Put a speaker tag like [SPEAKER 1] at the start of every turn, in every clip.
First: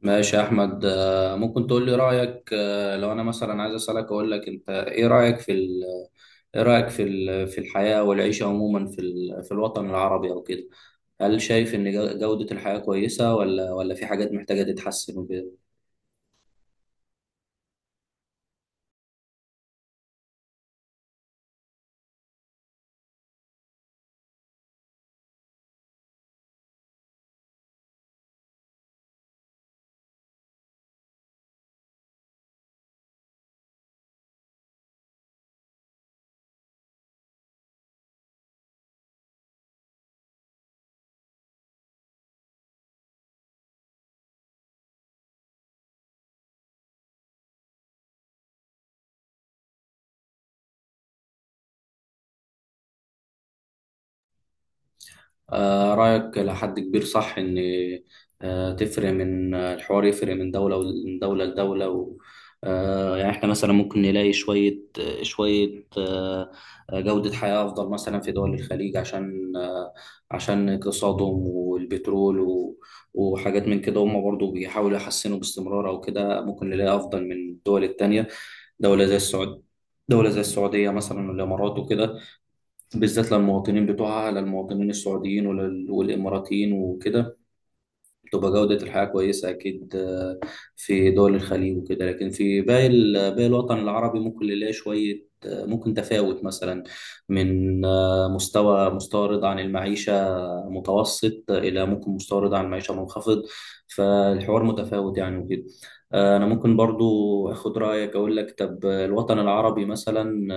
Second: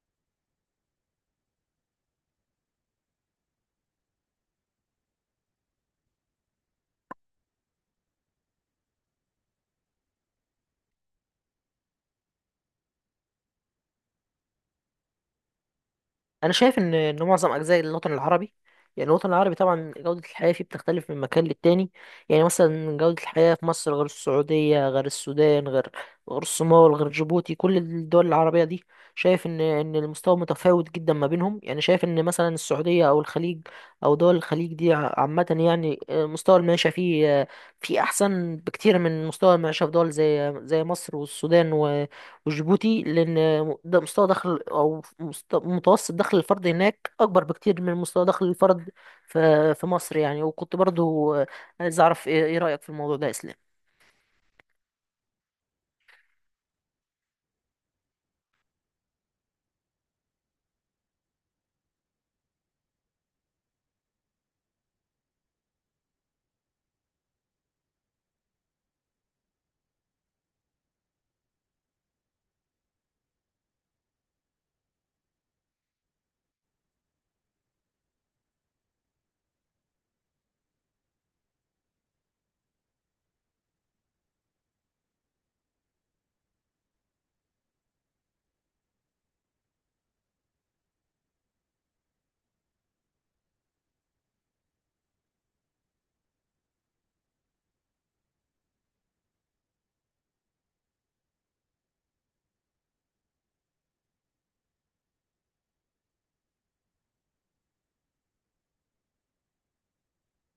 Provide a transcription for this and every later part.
[SPEAKER 1] ماشي يا احمد ممكن تقول لي رايك، لو انا مثلا عايز اسالك اقول لك انت ايه رايك في ايه رايك في ال... في الحياه والعيشه عموما في في الوطن العربي او كده. هل شايف ان جوده الحياه كويسه ولا في حاجات محتاجه تتحسن وكده؟
[SPEAKER 2] انا شايف ان معظم اجزاء الوطن العربي. يعني الوطن العربي طبعا جودة الحياة فيه بتختلف من مكان للتاني. يعني مثلا جودة الحياة في مصر غير السعودية غير السودان غير الصومال غير جيبوتي، كل الدول العربية دي. شايف ان المستوى متفاوت جدا ما بينهم. يعني شايف ان مثلا السعودية او الخليج او دول الخليج دي عامة يعني، مستوى المعيشة فيه فيه احسن بكتير من مستوى المعيشة في دول زي مصر والسودان وجيبوتي، لأن ده مستوى دخل أو متوسط دخل الفرد هناك أكبر بكتير من مستوى دخل الفرد في مصر يعني. وكنت برضو عايز أعرف إيه رأيك في الموضوع ده يا إسلام؟
[SPEAKER 1] رأيك لحد كبير صح. إن تفرق من، الحوار يفرق من دولة لدولة. و يعني إحنا مثلا ممكن نلاقي شوية، جودة حياة أفضل مثلا في دول الخليج عشان، عشان اقتصادهم والبترول وحاجات من كده. هم برضو بيحاولوا يحسنوا باستمرار أو كده، ممكن نلاقي أفضل من الدول التانية. دولة زي السعود دولة زي السعودية مثلا والإمارات وكده، بالذات للمواطنين بتوعها، للمواطنين السعوديين والإماراتيين وكده، بتبقى جودة الحياة كويسة أكيد، في دول الخليج وكده. لكن في باقي باقي الوطن العربي ممكن نلاقي شوية، ممكن تفاوت مثلا من، مستوى رضا عن المعيشة متوسط إلى ممكن مستوى رضا عن المعيشة منخفض. فالحوار متفاوت يعني وكده. أنا ممكن برضو أخد رأيك، أقول لك طب الوطن العربي مثلا،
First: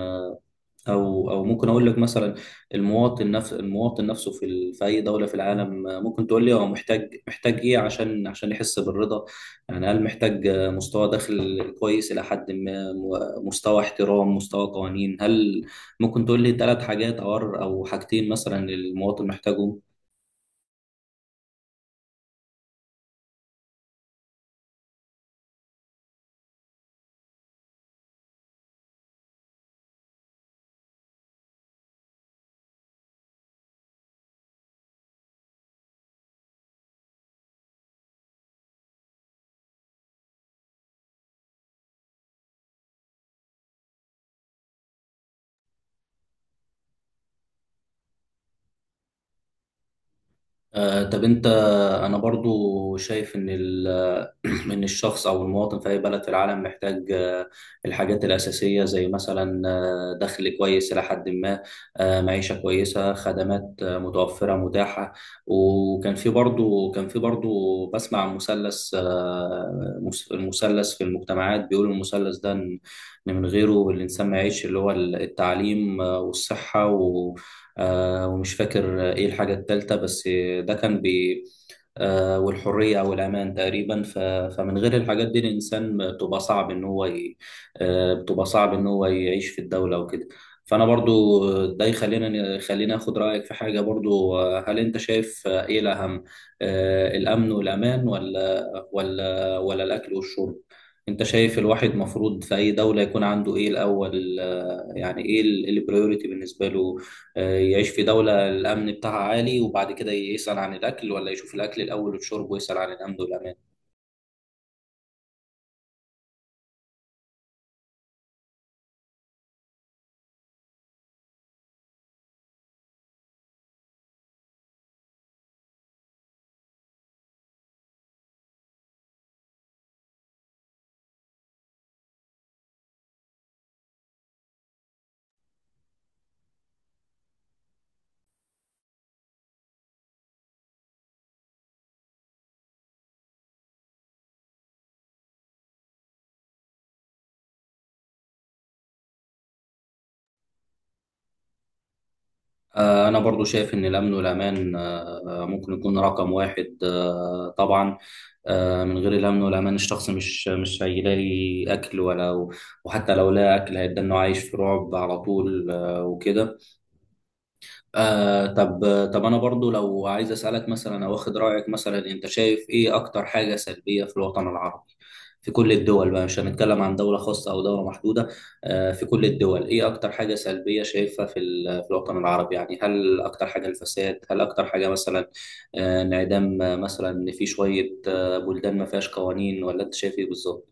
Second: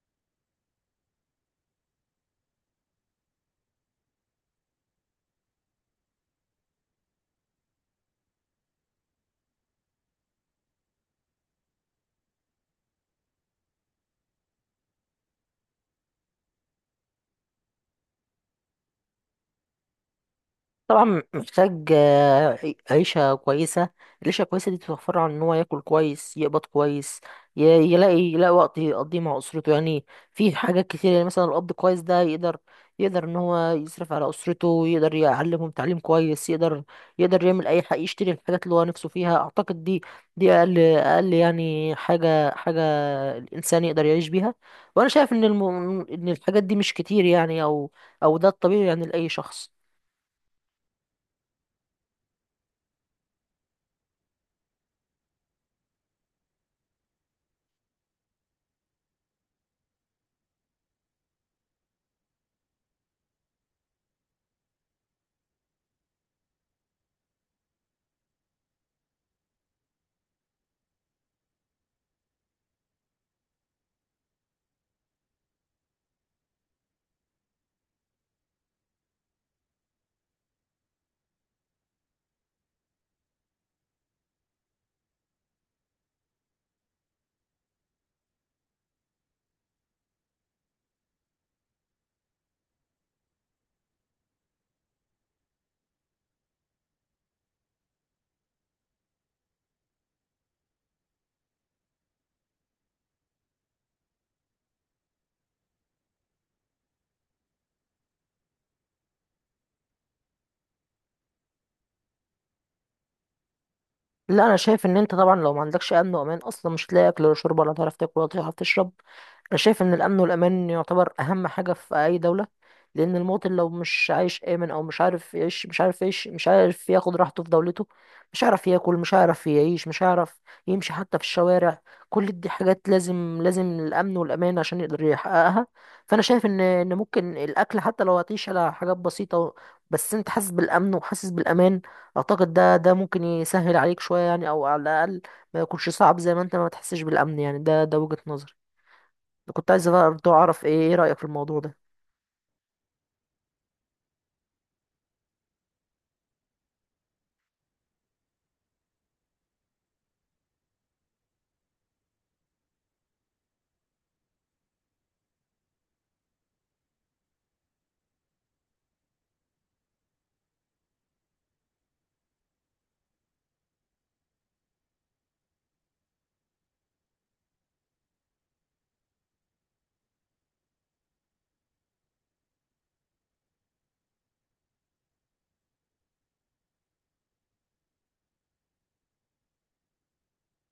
[SPEAKER 1] او ممكن اقول لك مثلا المواطن، نفس المواطن نفسه في في اي دوله في العالم، ممكن تقول لي هو محتاج، ايه عشان، يحس بالرضا. يعني هل محتاج، مستوى دخل كويس الى حد ما، مستوى احترام، مستوى قوانين؟ هل ممكن تقول لي ثلاث حاجات او حاجتين مثلا المواطن محتاجهم؟
[SPEAKER 2] طبعا محتاج، عيشة كويسة. العيشة الكويسة دي بتوفر له عن إن هو ياكل كويس، يقبض كويس، ي- يلاقي وقت يقضيه مع أسرته يعني. في حاجات كتير. يعني مثلا الأب كويس ده يقدر إن هو يصرف على أسرته، يقدر يعلمهم تعليم كويس، يقدر يعمل أي حاجة، يشتري الحاجات اللي هو نفسه فيها. أعتقد دي أقل يعني حاجة الإنسان يقدر يعيش بيها. وأنا شايف إن الحاجات دي مش كتير يعني، أو ده الطبيعي يعني لأي شخص.
[SPEAKER 1] طب انت، انا برضو شايف ان ان الشخص او المواطن في اي بلد في العالم محتاج، الحاجات الاساسيه زي مثلا، دخل كويس الى حد ما، معيشه كويسه، خدمات، متوفره متاحه. وكان في برضو كان في برضو بسمع عن مثلث، المثلث في المجتمعات، بيقولوا المثلث ده ان، من غيره الانسان ما يعيش، اللي هو التعليم، والصحه، و آه، ومش فاكر ايه الحاجه الثالثه. بس ده كان بي والحرية أو الأمان تقريبا. فمن غير الحاجات دي الإنسان بتبقى صعب إن هو ي... آه، بتبقى صعب إن هو يعيش في الدولة وكده. فأنا برضو ده يخلينا، آخد رأيك في حاجة برضو، هل أنت شايف، إيه الأهم، الأمن والأمان ولا الأكل والشرب؟ أنت شايف الواحد مفروض في أي دولة يكون عنده إيه الأول، يعني إيه البريوريتي بالنسبة له؟ يعيش في دولة الأمن بتاعها عالي وبعد كده يسأل عن الأكل، ولا يشوف الأكل الأول والشرب ويسأل عن الأمن والأمان؟
[SPEAKER 2] لا، انا شايف ان انت طبعا لو ما عندكش امن وامان اصلا مش هتلاقي اكل ولا شرب، ولا تعرف تاكل ولا تعرف تشرب. انا شايف ان الامن والامان يعتبر اهم حاجه في اي دوله، لان المواطن لو مش عايش امن، او مش عارف يعيش، مش عارف ياخد راحته في دولته، مش هيعرف ياكل، مش هيعرف يعيش، مش هيعرف يمشي حتى في الشوارع. كل دي حاجات لازم الامن والامان عشان يقدر يحققها. فانا شايف ان ممكن الاكل حتى لو هتعيش على حاجات بسيطه، بس انت حاسس بالامن وحاسس بالامان، اعتقد ده ممكن يسهل عليك شوية يعني، او على الاقل ما يكونش صعب زي ما انت ما تحسش بالامن. يعني ده وجهة نظري. كنت عايز برضه اعرف ايه رأيك في الموضوع ده؟
[SPEAKER 1] أنا برضو شايف إن الأمن والأمان، ممكن يكون رقم واحد، طبعا. من غير الأمن والأمان الشخص مش هيلاقي أكل ولا، وحتى لو لقى أكل هيبدأ إنه عايش في رعب على طول، وكده. آه طب طب انا برضو لو عايز اسالك مثلا او اخد رايك مثلا، انت شايف ايه اكتر حاجه سلبيه في الوطن العربي؟ في كل الدول بقى، مش هنتكلم عن دوله خاصه او دوله محدوده، آه في كل الدول ايه اكتر حاجه سلبيه شايفها في في الوطن العربي؟ يعني هل اكتر حاجه الفساد، هل اكتر حاجه مثلا، انعدام، مثلا ان في شويه آه بلدان ما فيهاش قوانين، ولا انت شايف ايه بالظبط؟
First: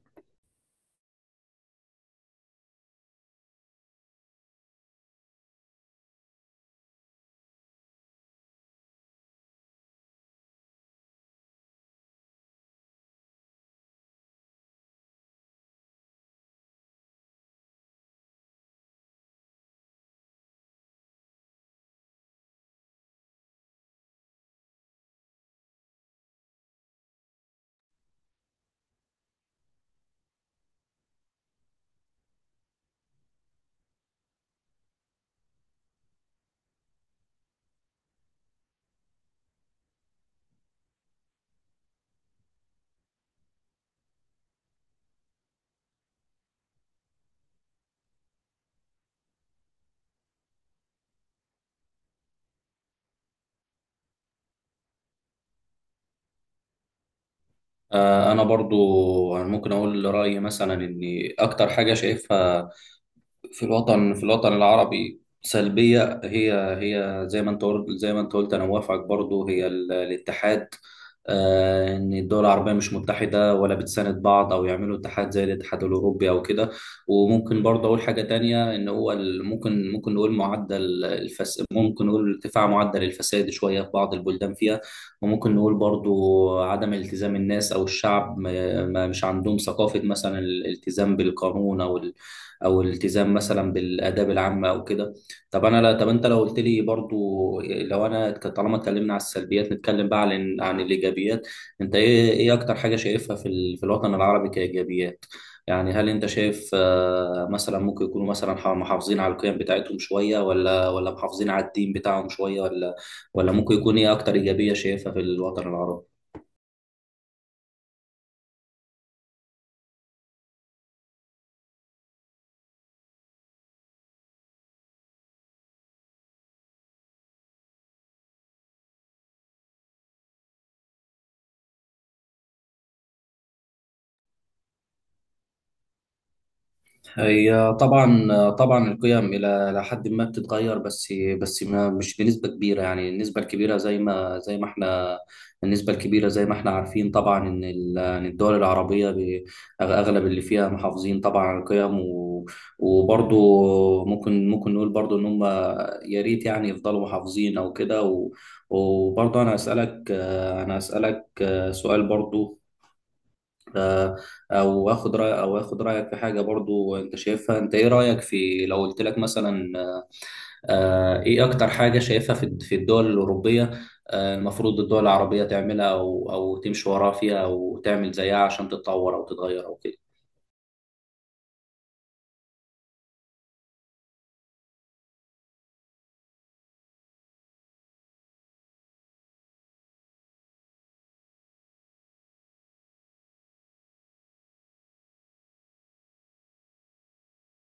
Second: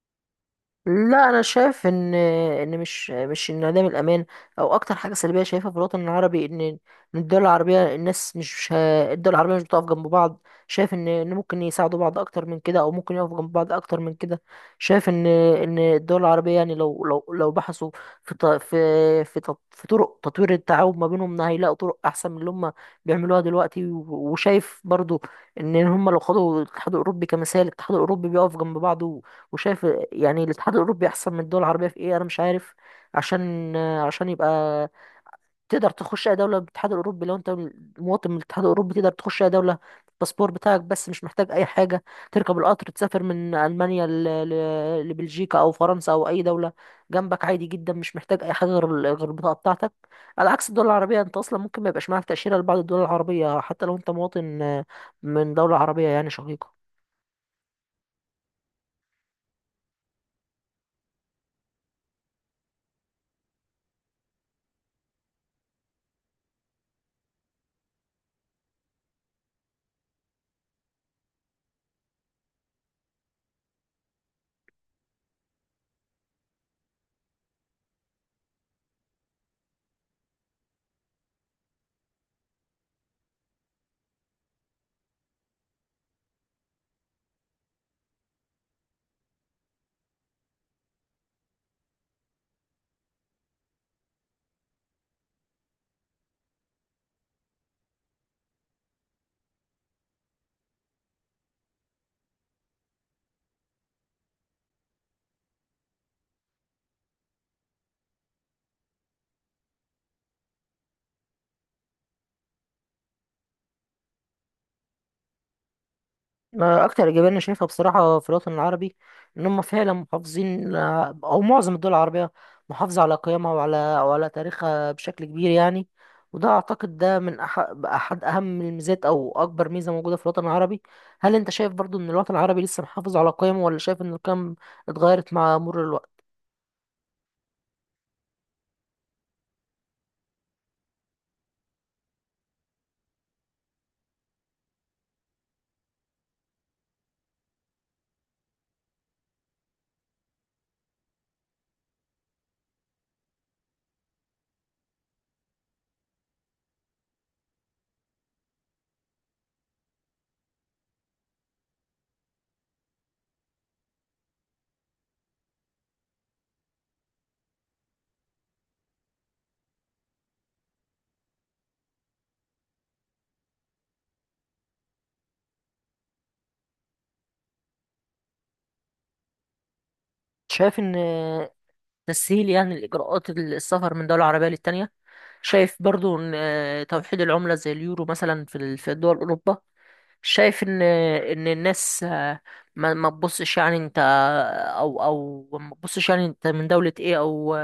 [SPEAKER 2] لا، انا شايف ان مش انعدام الامان او اكتر حاجه سلبيه شايفها في الوطن العربي ان الدول العربيه مش بتقف جنب بعض. شايف ان ممكن يساعدوا بعض اكتر من كده، او ممكن يقفوا جنب بعض اكتر من كده. شايف ان الدول العربيه يعني لو لو بحثوا في في طرق تطوير التعاون ما بينهم هيلاقوا طرق احسن من اللي هم بيعملوها دلوقتي. وشايف برضو ان هم لو خدوا الاتحاد الاوروبي كمثال، الاتحاد الاوروبي بيقف جنب بعضه. وشايف يعني الاتحاد الاوروبي احسن من الدول العربيه في ايه، انا مش عارف، عشان يبقى تقدر تخش اي دوله بالاتحاد الاوروبي. لو انت مواطن من الاتحاد الاوروبي تقدر تخش اي دوله الباسبور بتاعك بس، مش محتاج اي حاجه. تركب القطر، تسافر من المانيا لبلجيكا، او فرنسا، او اي دوله جنبك، عادي جدا، مش محتاج اي حاجه غير غير البطاقه بتاعتك. على عكس الدول العربيه، انت اصلا ممكن ما يبقاش معاك تاشيره لبعض الدول العربيه حتى لو انت مواطن من دوله عربيه يعني شقيقه.
[SPEAKER 1] انا برضو ممكن اقول رايي مثلا، ان اكتر حاجه شايفها في الوطن، العربي سلبية، هي هي، زي ما انت قلت انا موافقك برضو، هي الاتحاد، ان الدول العربية مش متحدة ولا بتساند بعض او يعملوا اتحاد زي الاتحاد الاوروبي او كده. وممكن برضه اقول حاجة تانية، ان هو ممكن نقول ارتفاع معدل الفساد شوية في بعض البلدان فيها. وممكن نقول برضو عدم التزام الناس او الشعب، مش عندهم ثقافة مثلا الالتزام بالقانون، او الالتزام مثلا بالاداب العامه او كده. طب انا لا طب انت لو قلت لي برضو، لو انا طالما اتكلمنا على السلبيات نتكلم بقى عن الايجابيات، انت ايه اكتر حاجه شايفها في في الوطن العربي كايجابيات؟ يعني هل انت شايف، مثلا ممكن يكونوا مثلا محافظين على القيم بتاعتهم شويه، ولا محافظين على الدين بتاعهم شويه، ولا ممكن يكون ايه اكتر ايجابيه شايفها في الوطن العربي؟
[SPEAKER 2] أنا اكتر ايجابيه انا شايفها بصراحه في الوطن العربي ان هم فعلا محافظين، او معظم الدول العربيه محافظه على قيمها وعلى تاريخها بشكل كبير يعني. وده اعتقد ده من احد اهم الميزات، او اكبر ميزه موجوده في الوطن العربي. هل انت شايف برضو ان الوطن العربي لسه محافظ على قيمه، ولا شايف ان القيم اتغيرت مع مرور الوقت؟
[SPEAKER 1] هي طبعا القيم الى إلى حد ما بتتغير، بس ما مش بنسبه كبيره. يعني النسبه الكبيره زي ما زي ما احنا النسبه الكبيره زي ما احنا عارفين طبعا ان إن الدول العربيه اغلب اللي فيها محافظين طبعا على القيم، وبرضو ممكن نقول برضو ان هم يا ريت يعني يفضلوا محافظين او كده. وبرضو انا اسالك سؤال برضو، آه، او اخد رايك في حاجه برضو انت شايفها. انت ايه رايك في لو قلت لك مثلا، ايه اكتر حاجه شايفها في في الدول الاوروبيه، المفروض الدول العربيه تعملها او تمشي وراها فيها او تعمل زيها عشان تتطور او تتغير او كده؟
[SPEAKER 2] شايف ان تسهيل يعني الاجراءات السفر من دوله عربيه للتانيه. شايف برضو ان توحيد العمله زي اليورو مثلا في دول اوروبا. شايف ان الناس، ما تبصش يعني انت، او او ما تبصش يعني انت من دولة ايه، او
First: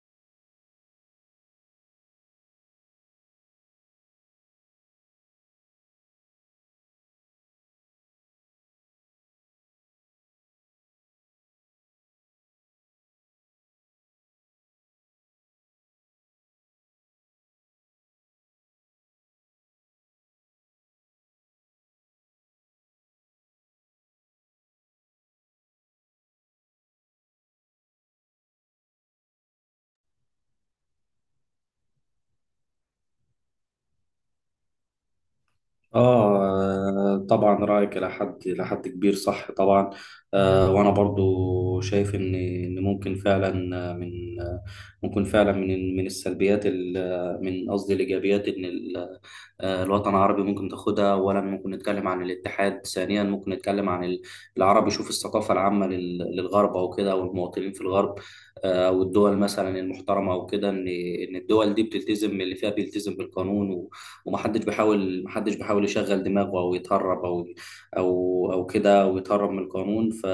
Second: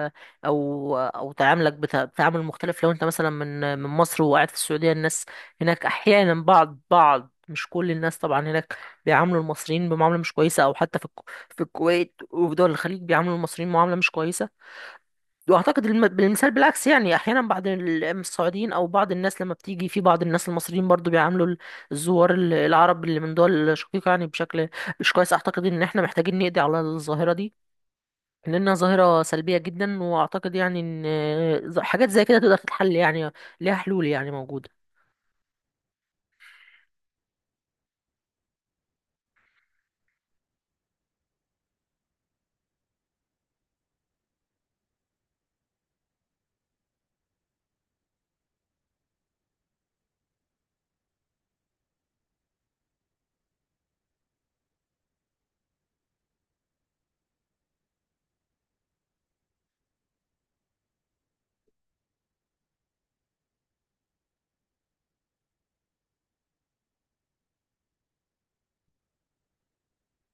[SPEAKER 2] تعاملك بتعامل مختلف لو انت مثلا من مصر وقاعد في السعودية. الناس هناك احيانا بعض مش كل الناس طبعا هناك بيعاملوا المصريين بمعاملة مش كويسة، او حتى في في الكويت وفي دول الخليج بيعاملوا المصريين معاملة مش كويسة. واعتقد بالمثال بالعكس يعني احيانا بعض السعوديين، او بعض الناس لما بتيجي في بعض الناس المصريين برضو بيعاملوا الزوار العرب اللي من دول شقيقة يعني بشكل مش كويس. اعتقد ان احنا محتاجين نقضي على الظاهرة دي لانها ظاهرة سلبية جدا. واعتقد يعني ان حاجات زي كده تقدر تتحل يعني، ليها حلول يعني موجودة.
[SPEAKER 1] آه طبعا رأيك إلى حد، كبير صح طبعا. آه وأنا برضو شايف إن ممكن فعلا من من السلبيات من قصدي الإيجابيات، إن الوطن العربي ممكن تاخدها. أولا ممكن نتكلم عن الاتحاد، ثانيا ممكن نتكلم عن العرب يشوف الثقافة العامة للغرب أو كده، والمواطنين في الغرب، والدول مثلا المحترمة أو كده، إن الدول دي بتلتزم، اللي فيها بيلتزم بالقانون. ومحدش بيحاول، محدش بيحاول يشغل دماغه او يتهرب، او كده او يتهرب من القانون. ف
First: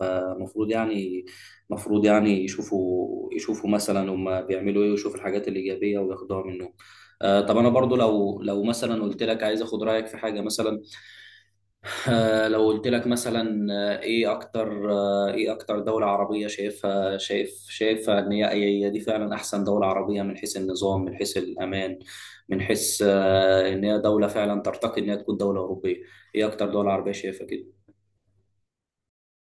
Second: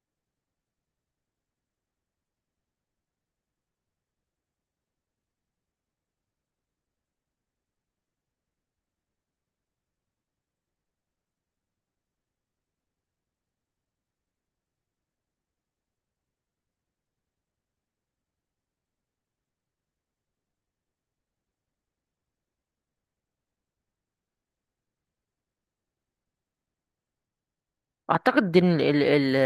[SPEAKER 1] فمفروض يعني مفروض يعني يشوفوا، مثلا هم بيعملوا ايه، ويشوفوا الحاجات الايجابيه وياخدوها منهم. طب انا برضو لو مثلا قلت لك عايز اخد رايك في حاجه مثلا، لو قلت لك مثلا، ايه اكتر دولة عربية شايفها، شايفها ان هي، دي فعلا احسن دولة عربية من حيث النظام، من حيث الامان، من حيث، ان هي دولة فعلا ترتقي ان هي تكون دولة اوروبية؟ ايه اكتر دولة عربية شايفها كده؟
[SPEAKER 2] اعتقد ان ال ال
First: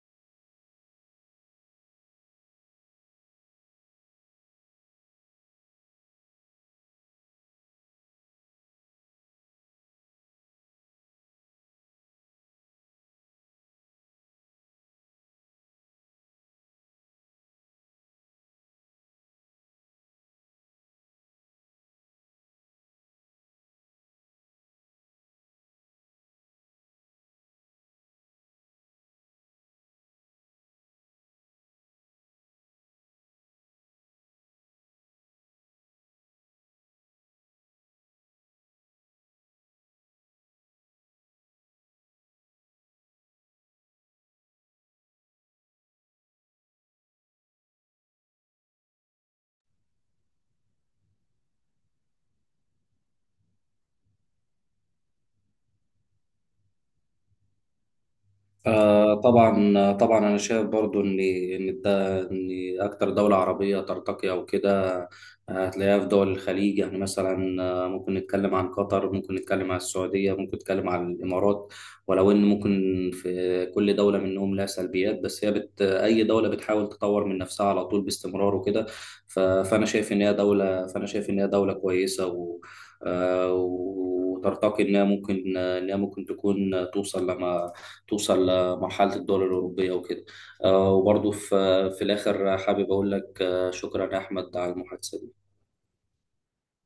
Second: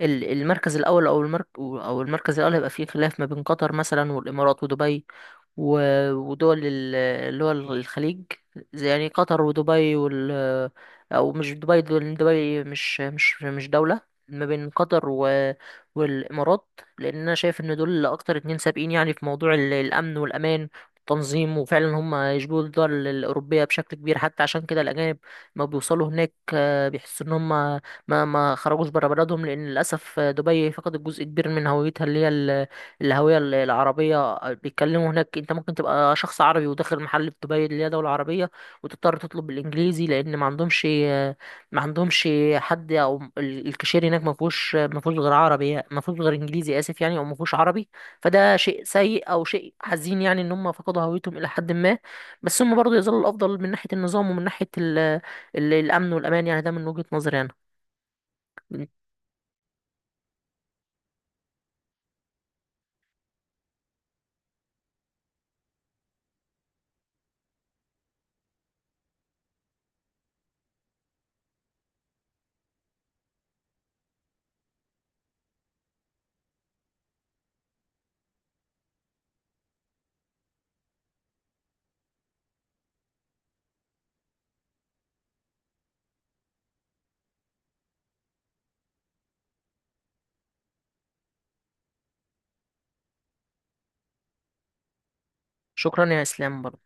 [SPEAKER 2] ال- المركز الاول، او المركز الاول هيبقى فيه خلاف ما بين قطر مثلا والامارات ودبي، ودول اللي هو الخليج، زي يعني قطر ودبي او مش دبي، دول دبي مش دولة. ما بين قطر والامارات، لان انا شايف ان دول اكتر اتنين سابقين يعني في موضوع الامن والامان والتنظيم، وفعلا هم يشبهوا الدول الاوروبيه بشكل كبير. حتى عشان كده الاجانب ما بيوصلوا هناك بيحسوا ان هم ما خرجوش بره بلدهم، لان للاسف، دبي فقدت جزء كبير من هويتها اللي هي الهوية العربية. بيتكلموا هناك، انت ممكن تبقى شخص عربي وداخل محل في دبي اللي هي دولة عربية، وتضطر تطلب بالانجليزي لان ما عندهمش حد، او الكاشير هناك ما فيهوش غير عربي يعني، ما فيهوش غير انجليزي، اسف يعني، او ما فيهوش عربي. فده شيء سيء او شيء حزين يعني ان هم فقدوا هويتهم الى حد ما. بس هم برضه يظلوا الافضل من ناحية النظام، ومن ناحية ال ال الامن والامان. يعني ده من وجهة نظري انا.
[SPEAKER 1] آه طبعا انا شايف برضو ان ده، ان اكتر دوله عربيه ترتقي او كده، هتلاقيها في دول الخليج. يعني مثلا، ممكن نتكلم عن قطر، ممكن نتكلم عن السعوديه، ممكن نتكلم عن الامارات. ولو ان ممكن في كل دوله منهم لها سلبيات، بس هي اي دوله بتحاول تطور من نفسها على طول باستمرار وكده. فانا شايف ان هي دوله كويسه، و آه، وترتقي انها ممكن، تكون توصل توصل لمرحلة الدول الأوروبية وكده. وبرضه في في الآخر حابب أقول لك، شكرا يا أحمد على المحادثة دي.
[SPEAKER 2] شكرا يا اسلام برضه.